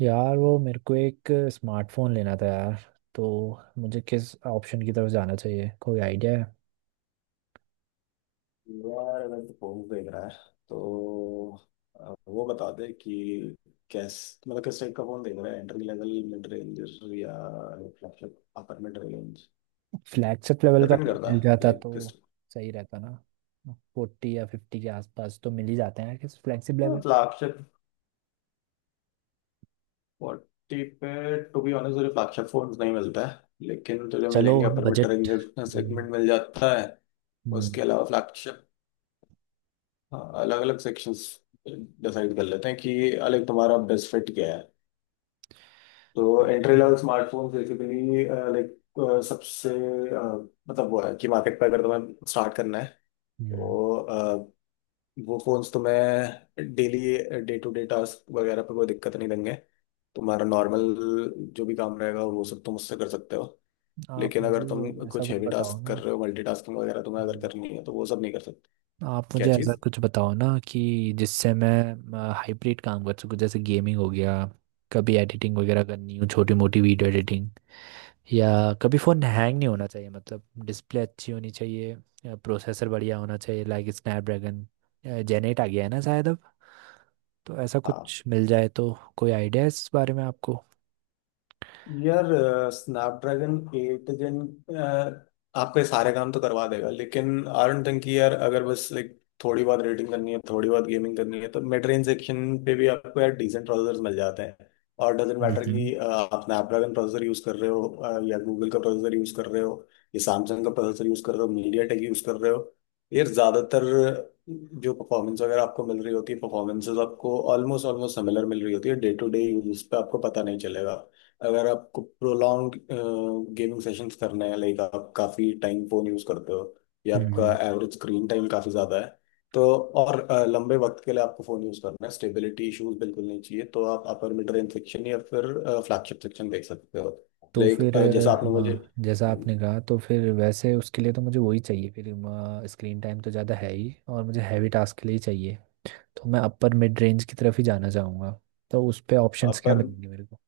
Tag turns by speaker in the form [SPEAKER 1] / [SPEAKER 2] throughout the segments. [SPEAKER 1] यार, वो मेरे को एक स्मार्टफोन लेना था यार। तो मुझे किस ऑप्शन की तरफ जाना चाहिए? कोई आइडिया है?
[SPEAKER 2] यार अगर तो पोल देख रहा है, तो वो बता दे कि कैस मतलब किस टाइप का फोन देख रहा है, एंट्री लेवल मिड रेंज या flagship upper mid range.
[SPEAKER 1] Flagship level का
[SPEAKER 2] डिपेंड
[SPEAKER 1] कोई
[SPEAKER 2] करता
[SPEAKER 1] मिल
[SPEAKER 2] है
[SPEAKER 1] जाता
[SPEAKER 2] लाइक
[SPEAKER 1] तो
[SPEAKER 2] किस
[SPEAKER 1] सही रहता ना। 40 या 50 के आसपास तो मिल ही जाते हैं किस फ्लैगशिप लेवल।
[SPEAKER 2] फ्लैगशिप फोर्टी पे। टू बी ऑनेस्ट, तुझे फ्लैगशिप फोन नहीं मिलता है लेकिन तुझे
[SPEAKER 1] चलो,
[SPEAKER 2] मिलेंगे, upper mid
[SPEAKER 1] budget.
[SPEAKER 2] Range
[SPEAKER 1] hmm.
[SPEAKER 2] Segment मिल जाता है।
[SPEAKER 1] हम्म।
[SPEAKER 2] उसके अलावा फ्लैगशिप अलग अलग सेक्शंस डिसाइड कर लेते हैं कि अलग तुम्हारा बेस्ट फिट क्या है। तो entry level smartphone basically like सबसे मतलब वो है कि मार्केट पे अगर तुम्हें स्टार्ट करना है,
[SPEAKER 1] हम्म।
[SPEAKER 2] तो वो फोन्स तुम्हें daily day to day task वगैरह पे कोई दिक्कत नहीं देंगे। तुम्हारा नॉर्मल जो भी काम रहेगा वो सब तुम उससे कर सकते हो,
[SPEAKER 1] आप
[SPEAKER 2] लेकिन
[SPEAKER 1] मुझे
[SPEAKER 2] अगर तुम
[SPEAKER 1] ऐसा
[SPEAKER 2] कुछ
[SPEAKER 1] कुछ
[SPEAKER 2] हैवी
[SPEAKER 1] बताओ
[SPEAKER 2] टास्क कर
[SPEAKER 1] ना।
[SPEAKER 2] रहे हो, मल्टीटास्किंग वगैरह तुम्हें अगर
[SPEAKER 1] हम्म।
[SPEAKER 2] करनी है तो वो सब नहीं कर सकते।
[SPEAKER 1] आप
[SPEAKER 2] क्या
[SPEAKER 1] मुझे ऐसा
[SPEAKER 2] चीज़?
[SPEAKER 1] कुछ बताओ ना कि जिससे मैं हाइब्रिड काम कर सकूं, जैसे गेमिंग हो गया, कभी एडिटिंग वगैरह करनी हो, छोटी मोटी वीडियो एडिटिंग, या कभी फ़ोन हैंग नहीं होना चाहिए, मतलब डिस्प्ले अच्छी होनी चाहिए या प्रोसेसर बढ़िया होना चाहिए, लाइक स्नैपड्रैगन जेन एट आ गया है ना शायद अब। तो ऐसा
[SPEAKER 2] हाँ।
[SPEAKER 1] कुछ मिल जाए तो। कोई आइडिया है इस बारे में आपको?
[SPEAKER 2] यार स्नैपड्रैगन एट जन आपके सारे काम तो करवा देगा, लेकिन आई डोंट थिंक कि यार अगर बस लाइक थोड़ी बहुत रेडिंग करनी है, थोड़ी बहुत गेमिंग करनी है, तो मिड रेंज सेक्शन पे भी आपको यार डिसेंट प्रोसेसर मिल जाते हैं। और डजेंट मैटर
[SPEAKER 1] हम्म।
[SPEAKER 2] कि आप स्नैपड्रैगन प्रोसेसर यूज कर रहे हो, या गूगल का प्रोसेसर यूज कर रहे हो या सैमसंग का प्रोसेसर यूज कर रहे हो, मीडिया टेक यूज कर रहे हो। यार ज्यादातर जो परफॉर्मेंस वगैरह आपको मिल रही होती है, परफॉर्मेंसेस आपको ऑलमोस्ट ऑलमोस्ट सिमिलर मिल रही होती है। डे टू डे यूज पे आपको पता नहीं चलेगा। अगर आपको प्रोलॉन्ग गेमिंग सेशंस करने हैं लाइक आप काफ़ी टाइम फ़ोन यूज़ करते हो, या आपका
[SPEAKER 1] हम्म।
[SPEAKER 2] एवरेज स्क्रीन टाइम काफ़ी ज़्यादा है, तो और लंबे वक्त के लिए आपको फ़ोन यूज़ करना है, स्टेबिलिटी इश्यूज बिल्कुल नहीं चाहिए, तो आप अपर मिड रेंज सेक्शन या फिर फ्लैगशिप सेक्शन देख सकते हो।
[SPEAKER 1] तो
[SPEAKER 2] लाइक
[SPEAKER 1] फिर
[SPEAKER 2] जैसा आपने मुझे।
[SPEAKER 1] हाँ, जैसा आपने कहा, तो फिर वैसे उसके लिए तो मुझे वही चाहिए फिर। स्क्रीन टाइम तो ज़्यादा है ही और मुझे हैवी टास्क के लिए ही चाहिए। तो मैं अपर मिड रेंज की तरफ ही जाना चाहूँगा। तो उस पे ऑप्शंस क्या
[SPEAKER 2] अपर
[SPEAKER 1] मिलेंगे मेरे को?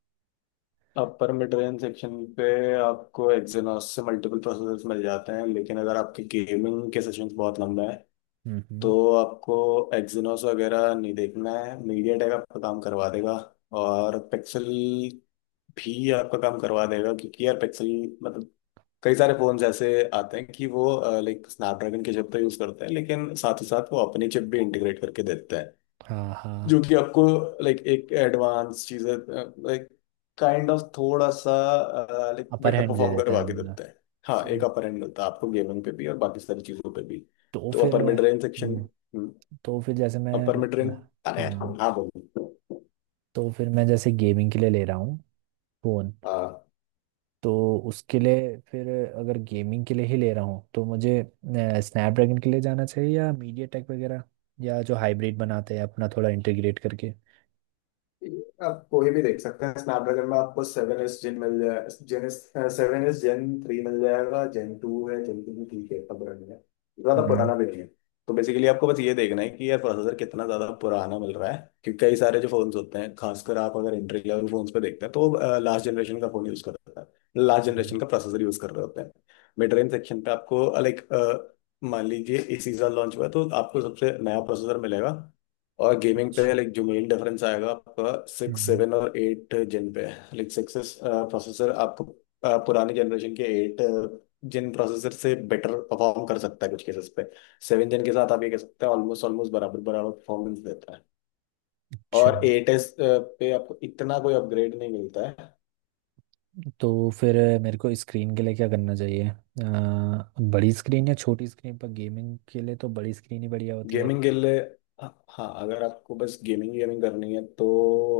[SPEAKER 2] अपर मिड रेंज सेक्शन पे आपको एक्सिनोस से मल्टीपल प्रोसेसर्स मिल जाते हैं, लेकिन अगर आपके गेमिंग के सेशंस बहुत लंबे हैं
[SPEAKER 1] हम्म।
[SPEAKER 2] तो आपको एक्जिनोस वगैरह नहीं देखना है, मीडियाटेक आपका काम करवा देगा। और पिक्सल भी आपका काम करवा देगा, क्योंकि यार पिक्सल मतलब कई सारे फोन्स ऐसे आते हैं कि वो लाइक स्नैपड्रैगन की चिप तो यूज करते हैं, लेकिन साथ ही साथ वो अपनी चिप भी इंटीग्रेट करके देते हैं,
[SPEAKER 1] हाँ
[SPEAKER 2] जो
[SPEAKER 1] हाँ,
[SPEAKER 2] कि आपको लाइक एक एडवांस चीज़, लाइक काइंड ऑफ थोड़ा सा लाइक
[SPEAKER 1] अपर
[SPEAKER 2] बेटर
[SPEAKER 1] हैंड दे
[SPEAKER 2] परफॉर्म
[SPEAKER 1] देता
[SPEAKER 2] करवा
[SPEAKER 1] है
[SPEAKER 2] के
[SPEAKER 1] मतलब।
[SPEAKER 2] देते हैं। हाँ, एक
[SPEAKER 1] सही।
[SPEAKER 2] अपर एंड मिलता है आपको गेमिंग पे भी और बाकी सारी चीज़ों पे भी।
[SPEAKER 1] तो
[SPEAKER 2] तो
[SPEAKER 1] फिर
[SPEAKER 2] upper mid range section,
[SPEAKER 1] hmm, तो फिर जैसे मैं
[SPEAKER 2] अपर मिड रेंज। अरे यार,
[SPEAKER 1] हाँ,
[SPEAKER 2] हाँ बोलो।
[SPEAKER 1] तो फिर मैं जैसे गेमिंग के लिए ले रहा हूँ फ़ोन।
[SPEAKER 2] हाँ।
[SPEAKER 1] तो उसके लिए फिर अगर गेमिंग के लिए ही ले रहा हूँ तो मुझे स्नैपड्रैगन के लिए जाना चाहिए या मीडिया टेक वगैरह, या जो हाइब्रिड बनाते हैं अपना थोड़ा इंटीग्रेट करके।
[SPEAKER 2] आप कोई भी देख सकते हैं। स्नैपड्रैगन में आपको सेवन एस जेन मिल जाए, gen S seven S gen three मिल जाएगा, जेन टू है, जेन टू भी ठीक है, इतना पुराना नहीं है, ज्यादा
[SPEAKER 1] हम्म।
[SPEAKER 2] पुराना भी नहीं है। तो बेसिकली आपको बस ये देखना है कि यार प्रोसेसर कितना ज्यादा पुराना मिल रहा है, क्योंकि कई सारे जो फोन्स होते हैं, खासकर आप अगर एंट्री लेवल फोन्स पे देखते हैं, तो लास्ट जनरेशन का फोन यूज कर रहा है, लास्ट
[SPEAKER 1] हम्म।
[SPEAKER 2] जनरेशन का प्रोसेसर यूज कर रहे होते हैं। मिड रेंज सेक्शन पे आपको लाइक, मान लीजिए इसी साल लॉन्च हुआ है, तो आपको सबसे नया प्रोसेसर मिलेगा। और गेमिंग पे
[SPEAKER 1] अच्छा।
[SPEAKER 2] लाइक जो मेन डिफरेंस आएगा आपका, सिक्स
[SPEAKER 1] हम्म।
[SPEAKER 2] सेवन और एट जिन पे। लाइक सिक्स प्रोसेसर आपको पुरानी जनरेशन के एट जिन प्रोसेसर से बेटर परफॉर्म कर सकता है कुछ केसेस पे। सेवन जिन के साथ आप ये कह सकते हैं ऑलमोस्ट ऑलमोस्ट बराबर बराबर परफॉर्मेंस देता है,
[SPEAKER 1] अच्छा।
[SPEAKER 2] और एट एस पे आपको इतना कोई अपग्रेड नहीं मिलता है।
[SPEAKER 1] तो फिर मेरे को स्क्रीन के लिए क्या करना चाहिए? बड़ी स्क्रीन या छोटी स्क्रीन? पर गेमिंग के लिए तो बड़ी स्क्रीन ही बढ़िया होती है।
[SPEAKER 2] गेमिंग के लिए हाँ हाँ, अगर आपको बस गेमिंग गेमिंग करनी है तो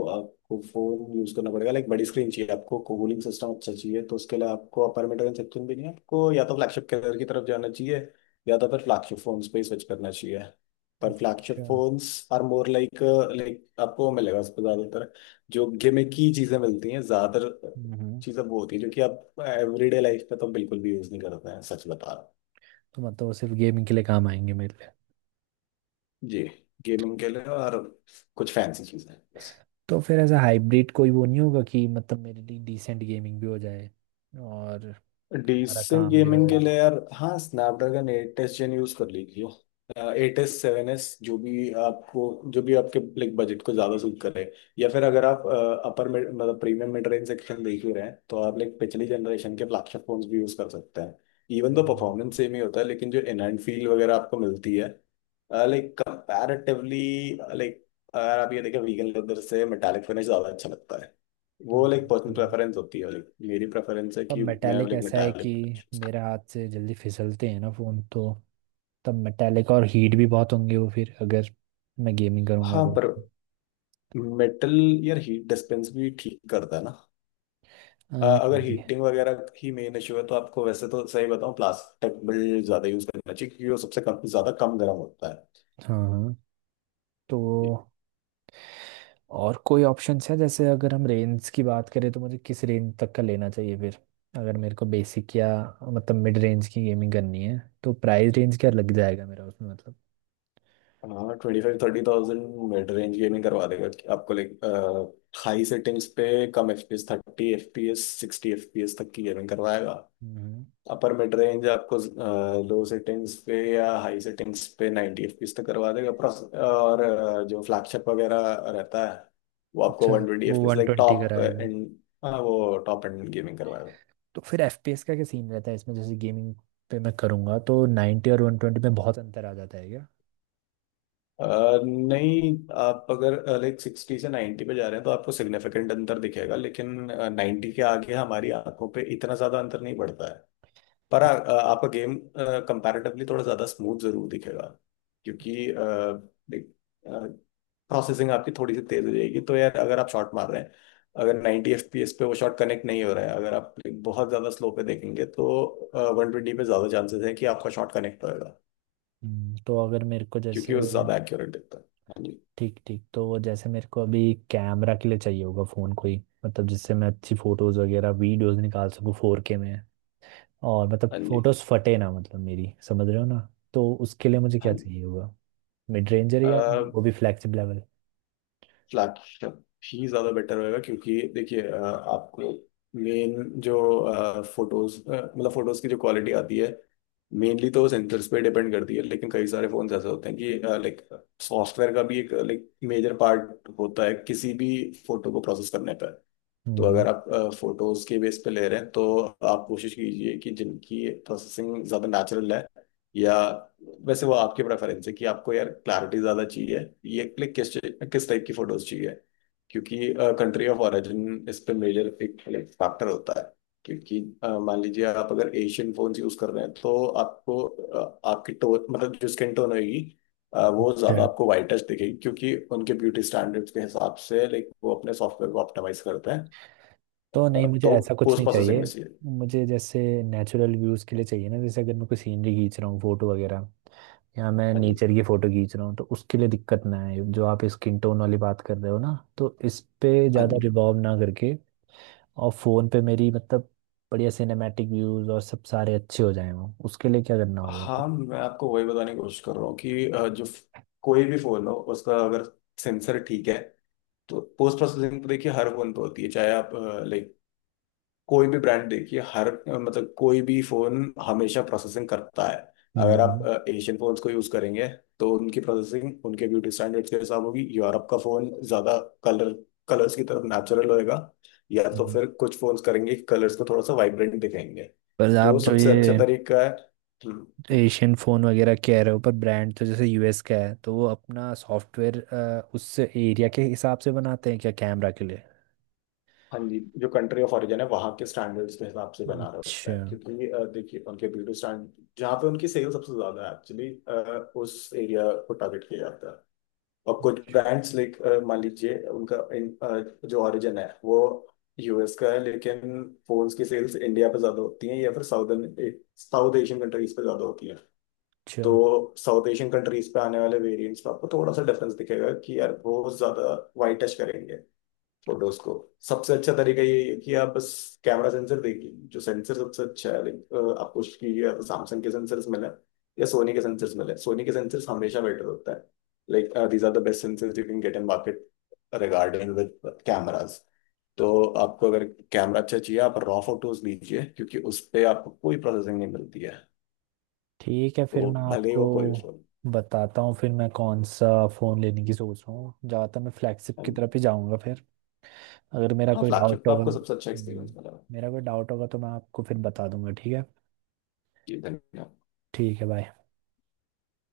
[SPEAKER 2] आपको फोन यूज करना पड़ेगा, लाइक बड़ी स्क्रीन चाहिए, आपको कूलिंग सिस्टम अच्छा चाहिए, तो उसके लिए आपको अपर मिड रेंज सेक्शन भी नहीं है, आपको या तो फ्लैगशिप कलर की तरफ जाना चाहिए, या तो फिर फ्लैगशिप फोन्स पे स्विच करना चाहिए। पर फ्लैगशिप
[SPEAKER 1] अच्छा।
[SPEAKER 2] फोन्स आर मोर लाइक, आपको मिलेगा उस पर ज्यादातर जो गेमिंग की चीजें मिलती हैं, ज्यादातर
[SPEAKER 1] हम्म।
[SPEAKER 2] चीजें वो होती है जो कि आप एवरीडे लाइफ पे तो बिल्कुल भी यूज नहीं करते हैं, सच बता रहा हूँ।
[SPEAKER 1] तो मतलब वो सिर्फ गेमिंग के लिए काम आएंगे मेरे लिए?
[SPEAKER 2] जी। गेमिंग के लिए और कुछ फैंसी चीजें बस।
[SPEAKER 1] तो फिर ऐसा हाइब्रिड कोई वो नहीं होगा कि मतलब मेरे लिए डिसेंट गेमिंग भी हो जाए और सारा
[SPEAKER 2] डिसेंट
[SPEAKER 1] काम भी हो
[SPEAKER 2] गेमिंग के
[SPEAKER 1] जाए?
[SPEAKER 2] लिए यार हाँ, Snapdragon eight S Gen use कर लीजिए, एट एस सेवन एस, जो भी आपके लाइक बजट को ज्यादा सूट करे, या फिर अगर आप अपर मतलब प्रीमियम मिड रेंज सेक्शन देख ही रहे हैं तो आप लाइक पिछली जनरेशन के फ्लैगशिप फोन्स भी यूज कर सकते हैं। इवन तो
[SPEAKER 1] हम्म।
[SPEAKER 2] परफॉर्मेंस सेम ही होता है, लेकिन जो इनहैंड फील वगैरह आपको मिलती है लाइक कंपैरेटिवली, लाइक अगर आप ये देखें, वीगन लेदर से मेटालिक फिनिश ज्यादा अच्छा लगता है। वो लाइक
[SPEAKER 1] हाँ, तो
[SPEAKER 2] पर्सनल
[SPEAKER 1] है।
[SPEAKER 2] प्रेफरेंस होती है, लाइक मेरी प्रेफरेंस है
[SPEAKER 1] पर
[SPEAKER 2] कि मैं
[SPEAKER 1] मेटालिक
[SPEAKER 2] लाइक
[SPEAKER 1] ऐसा है कि
[SPEAKER 2] मेटालिक।
[SPEAKER 1] मेरा हाथ से जल्दी फिसलते हैं ना फ़ोन। तो तब मेटालिक और हीट भी बहुत होंगे वो, फिर अगर मैं गेमिंग करूँगा
[SPEAKER 2] हाँ।
[SPEAKER 1] तो।
[SPEAKER 2] पर मेटल, यार हीट डिस्पेंस भी ठीक करता है ना।
[SPEAKER 1] हाँ।
[SPEAKER 2] अगर हीटिंग वगैरह ही मेन इशू है तो आपको वैसे तो सही बताऊँ, प्लास्टिक बिल्ड ज्यादा यूज करना चाहिए क्योंकि वो सबसे कम, ज्यादा कम गर्म होता है।
[SPEAKER 1] हाँ हाँ। तो और कोई ऑप्शंस है? जैसे अगर हम रेंज की बात करें तो मुझे किस रेंज तक का लेना चाहिए फिर? अगर मेरे को बेसिक या मतलब मिड रेंज की गेमिंग करनी है तो प्राइस रेंज क्या लग जाएगा मेरा उसमें, मतलब?
[SPEAKER 2] हाँ, twenty five thirty thousand mid range gaming करवा देगा कि आपको लाइक हाई सेटिंग्स पे, कम F P S, thirty F P S sixty F P S तक की गेमिंग करवाएगा।
[SPEAKER 1] हम्म।
[SPEAKER 2] अपर मिड रेंज आपको लो सेटिंग्स पे या हाई सेटिंग्स पे 90 एफपीएस तक करवा देगा प्रोस, और जो फ्लैगशिप वगैरह रहता है वो आपको
[SPEAKER 1] अच्छा।
[SPEAKER 2] 120
[SPEAKER 1] वो
[SPEAKER 2] एफपीएस
[SPEAKER 1] वन
[SPEAKER 2] लाइक
[SPEAKER 1] ट्वेंटी का
[SPEAKER 2] टॉप
[SPEAKER 1] रहेगा?
[SPEAKER 2] एंड। हाँ, वो टॉप एंड गेमिंग करवाएगा।
[SPEAKER 1] तो फिर एफपीएस का क्या सीन रहता है इसमें, जैसे गेमिंग पे मैं करूँगा तो 90 और 120 में बहुत अंतर आ जाता है क्या?
[SPEAKER 2] अ, नहीं। आप अगर लाइक सिक्सटी से 90 पे जा रहे हैं तो आपको सिग्निफिकेंट अंतर दिखेगा, लेकिन नाइन्टी के आगे हमारी आंखों पे इतना ज्यादा अंतर नहीं पड़ता है। पर आपका गेम कंपैरेटिवली थोड़ा ज्यादा स्मूथ जरूर दिखेगा, क्योंकि प्रोसेसिंग आपकी थोड़ी सी तेज हो जाएगी, तो यार अगर आप शॉट मार रहे हैं, अगर 90 एफपीएस पे वो शॉट कनेक्ट नहीं हो रहा है, अगर आप बहुत ज़्यादा स्लो पे देखेंगे तो वन ट्वेंटी पे ज़्यादा चांसेस है कि आपका शॉट कनेक्ट होएगा,
[SPEAKER 1] तो अगर मेरे को जैसे
[SPEAKER 2] क्योंकि वो ज़्यादा एक्यूरेट दिखता है। हाँ जी।
[SPEAKER 1] ठीक ठीक, तो वो जैसे मेरे को अभी कैमरा के लिए चाहिए होगा फ़ोन कोई, मतलब जिससे मैं अच्छी फ़ोटोज़ वगैरह वीडियोज़ निकाल सकूँ 4K में। और मतलब
[SPEAKER 2] हाँ जी।
[SPEAKER 1] फ़ोटोज़ फटे ना, मतलब मेरी, समझ रहे हो ना? तो उसके लिए मुझे
[SPEAKER 2] हाँ
[SPEAKER 1] क्या
[SPEAKER 2] जी।
[SPEAKER 1] चाहिए होगा? मिड रेंजर या वो भी फ्लैगशिप लेवल?
[SPEAKER 2] फ्लैट शॉट ही ज़्यादा बेटर होएगा, क्योंकि देखिए आपको मेन जो फोटोज, मतलब फोटोज की जो क्वालिटी आती है, मेनली तो सेंसर्स पे डिपेंड करती है, लेकिन कई सारे फोन ऐसे होते हैं कि लाइक सॉफ्टवेयर का भी एक लाइक मेजर पार्ट होता है किसी भी फोटो को प्रोसेस करने पे। तो
[SPEAKER 1] हम्म।
[SPEAKER 2] अगर आप फोटोज के बेस पे ले रहे हैं तो आप कोशिश कीजिए कि जिनकी प्रोसेसिंग ज्यादा नेचुरल है, या वैसे वो आपकी प्रेफरेंस है कि आपको यार क्लैरिटी ज्यादा चाहिए, ये क्लिक, किस किस टाइप की फोटोज चाहिए, क्योंकि कंट्री ऑफ ओरिजिन इस पे मेजर एक फैक्टर होता है। क्योंकि मान लीजिए आप अगर एशियन फोन यूज कर रहे हैं, तो आपको आपकी टोन, मतलब जो स्किन टोन होगी, वो ज्यादा आपको वाइटिश दिखेगी, क्योंकि उनके ब्यूटी स्टैंडर्ड्स के हिसाब से लाइक वो अपने सॉफ्टवेयर को ऑप्टिमाइज करते हैं।
[SPEAKER 1] तो नहीं, मुझे
[SPEAKER 2] तो
[SPEAKER 1] ऐसा कुछ
[SPEAKER 2] पोस्ट
[SPEAKER 1] नहीं
[SPEAKER 2] प्रोसेसिंग
[SPEAKER 1] चाहिए।
[SPEAKER 2] में चाहिए।
[SPEAKER 1] मुझे जैसे नेचुरल व्यूज़ के लिए चाहिए ना, जैसे अगर मैं कोई सीनरी खींच रहा हूँ फोटो वगैरह, या मैं
[SPEAKER 2] हाँ जी।
[SPEAKER 1] नेचर की फोटो खींच रहा हूँ तो उसके लिए दिक्कत ना आए, जो आप स्किन टोन वाली बात कर रहे हो ना तो इस पे
[SPEAKER 2] हाँ
[SPEAKER 1] ज़्यादा
[SPEAKER 2] जी।
[SPEAKER 1] रिवॉल्व ना करके। और फ़ोन पे मेरी मतलब बढ़िया सिनेमैटिक व्यूज़ और सब सारे अच्छे हो जाएं वो, उसके लिए क्या करना होगा
[SPEAKER 2] हाँ,
[SPEAKER 1] फिर?
[SPEAKER 2] मैं आपको वही बताने की कोशिश कर रहा हूँ कि जो कोई भी फोन हो उसका अगर सेंसर ठीक है, तो पोस्ट प्रोसेसिंग तो देखिए हर फोन पे होती है, चाहे आप लाइक कोई भी ब्रांड देखिए, हर मतलब कोई भी फोन हमेशा प्रोसेसिंग करता है। अगर आप
[SPEAKER 1] हम्म।
[SPEAKER 2] एशियन फोन्स को यूज करेंगे तो उनकी प्रोसेसिंग उनके ब्यूटी स्टैंडर्ड्स के हिसाब होगी। यूरोप का फोन ज्यादा कलर कलर्स की तरफ नेचुरल होएगा, या तो
[SPEAKER 1] हम्म।
[SPEAKER 2] फिर कुछ फोन्स करेंगे कलर्स को थोड़ा सा वाइब्रेंट दिखाएंगे।
[SPEAKER 1] पर
[SPEAKER 2] तो
[SPEAKER 1] आप जो
[SPEAKER 2] सबसे अच्छा
[SPEAKER 1] ये
[SPEAKER 2] तरीका है। हम्म।
[SPEAKER 1] एशियन फ़ोन वगैरह कह रहे हो, पर ब्रांड तो जैसे यूएस का है तो वो अपना सॉफ्टवेयर उस एरिया के हिसाब से बनाते हैं क्या कैमरा के लिए?
[SPEAKER 2] हाँ जी, जो कंट्री ऑफ ओरिजिन है वहाँ के स्टैंडर्ड्स के हिसाब से बना रहा होता
[SPEAKER 1] अच्छा।
[SPEAKER 2] है, क्योंकि देखिए उनके ब्यूटी स्टैंड जहाँ पे उनकी सेल सबसे ज्यादा है एक्चुअली, उस एरिया को टारगेट किया जाता है। और कुछ ब्रांड्स लाइक मान लीजिए उनका जो ओरिजिन है वो यूएस का है, लेकिन फोन्स की सेल्स इंडिया पे ज्यादा होती हैं, या फिर साउदर्न साउथ एशियन कंट्रीज पे ज्यादा होती हैं।
[SPEAKER 1] अच्छा,
[SPEAKER 2] तो साउथ एशियन कंट्रीज पे आने वाले वेरिएंट्स पे आपको थोड़ा सा डिफरेंस दिखेगा कि यार वो ज्यादा वाइट टच करेंगे फोटोज को। सबसे अच्छा तरीका ये है कि आप बस कैमरा सेंसर देखिए, जो सेंसर सबसे अच्छा है, like, आपको उसकी सैमसंग के सेंसर्स मिले या सोनी के सेंसर्स मिले, सोनी के सेंसर्स हमेशा बेटर होता है। Like these are the best sensors you can get in market regarding with cameras. तो आपको अगर कैमरा अच्छा चाहिए, आप रॉ फोटोज लीजिए क्योंकि उस पे आपको कोई प्रोसेसिंग नहीं मिलती है,
[SPEAKER 1] ठीक है, फिर
[SPEAKER 2] तो
[SPEAKER 1] मैं
[SPEAKER 2] भले ही
[SPEAKER 1] आपको
[SPEAKER 2] वो कोई भी फोन।
[SPEAKER 1] बताता हूँ फिर मैं कौन सा फ़ोन लेने की सोच रहा हूँ। ज़्यादातर मैं फ्लैगशिप की तरफ ही जाऊँगा फिर। अगर मेरा
[SPEAKER 2] हाँ,
[SPEAKER 1] कोई
[SPEAKER 2] फ्लैगशिप
[SPEAKER 1] डाउट
[SPEAKER 2] पे
[SPEAKER 1] होगा
[SPEAKER 2] आपको सबसे अच्छा एक्सपीरियंस मिला है।
[SPEAKER 1] मेरा कोई डाउट होगा तो मैं आपको फिर बता दूंगा, ठीक है?
[SPEAKER 2] जी धन्यवाद।
[SPEAKER 1] ठीक है, बाय।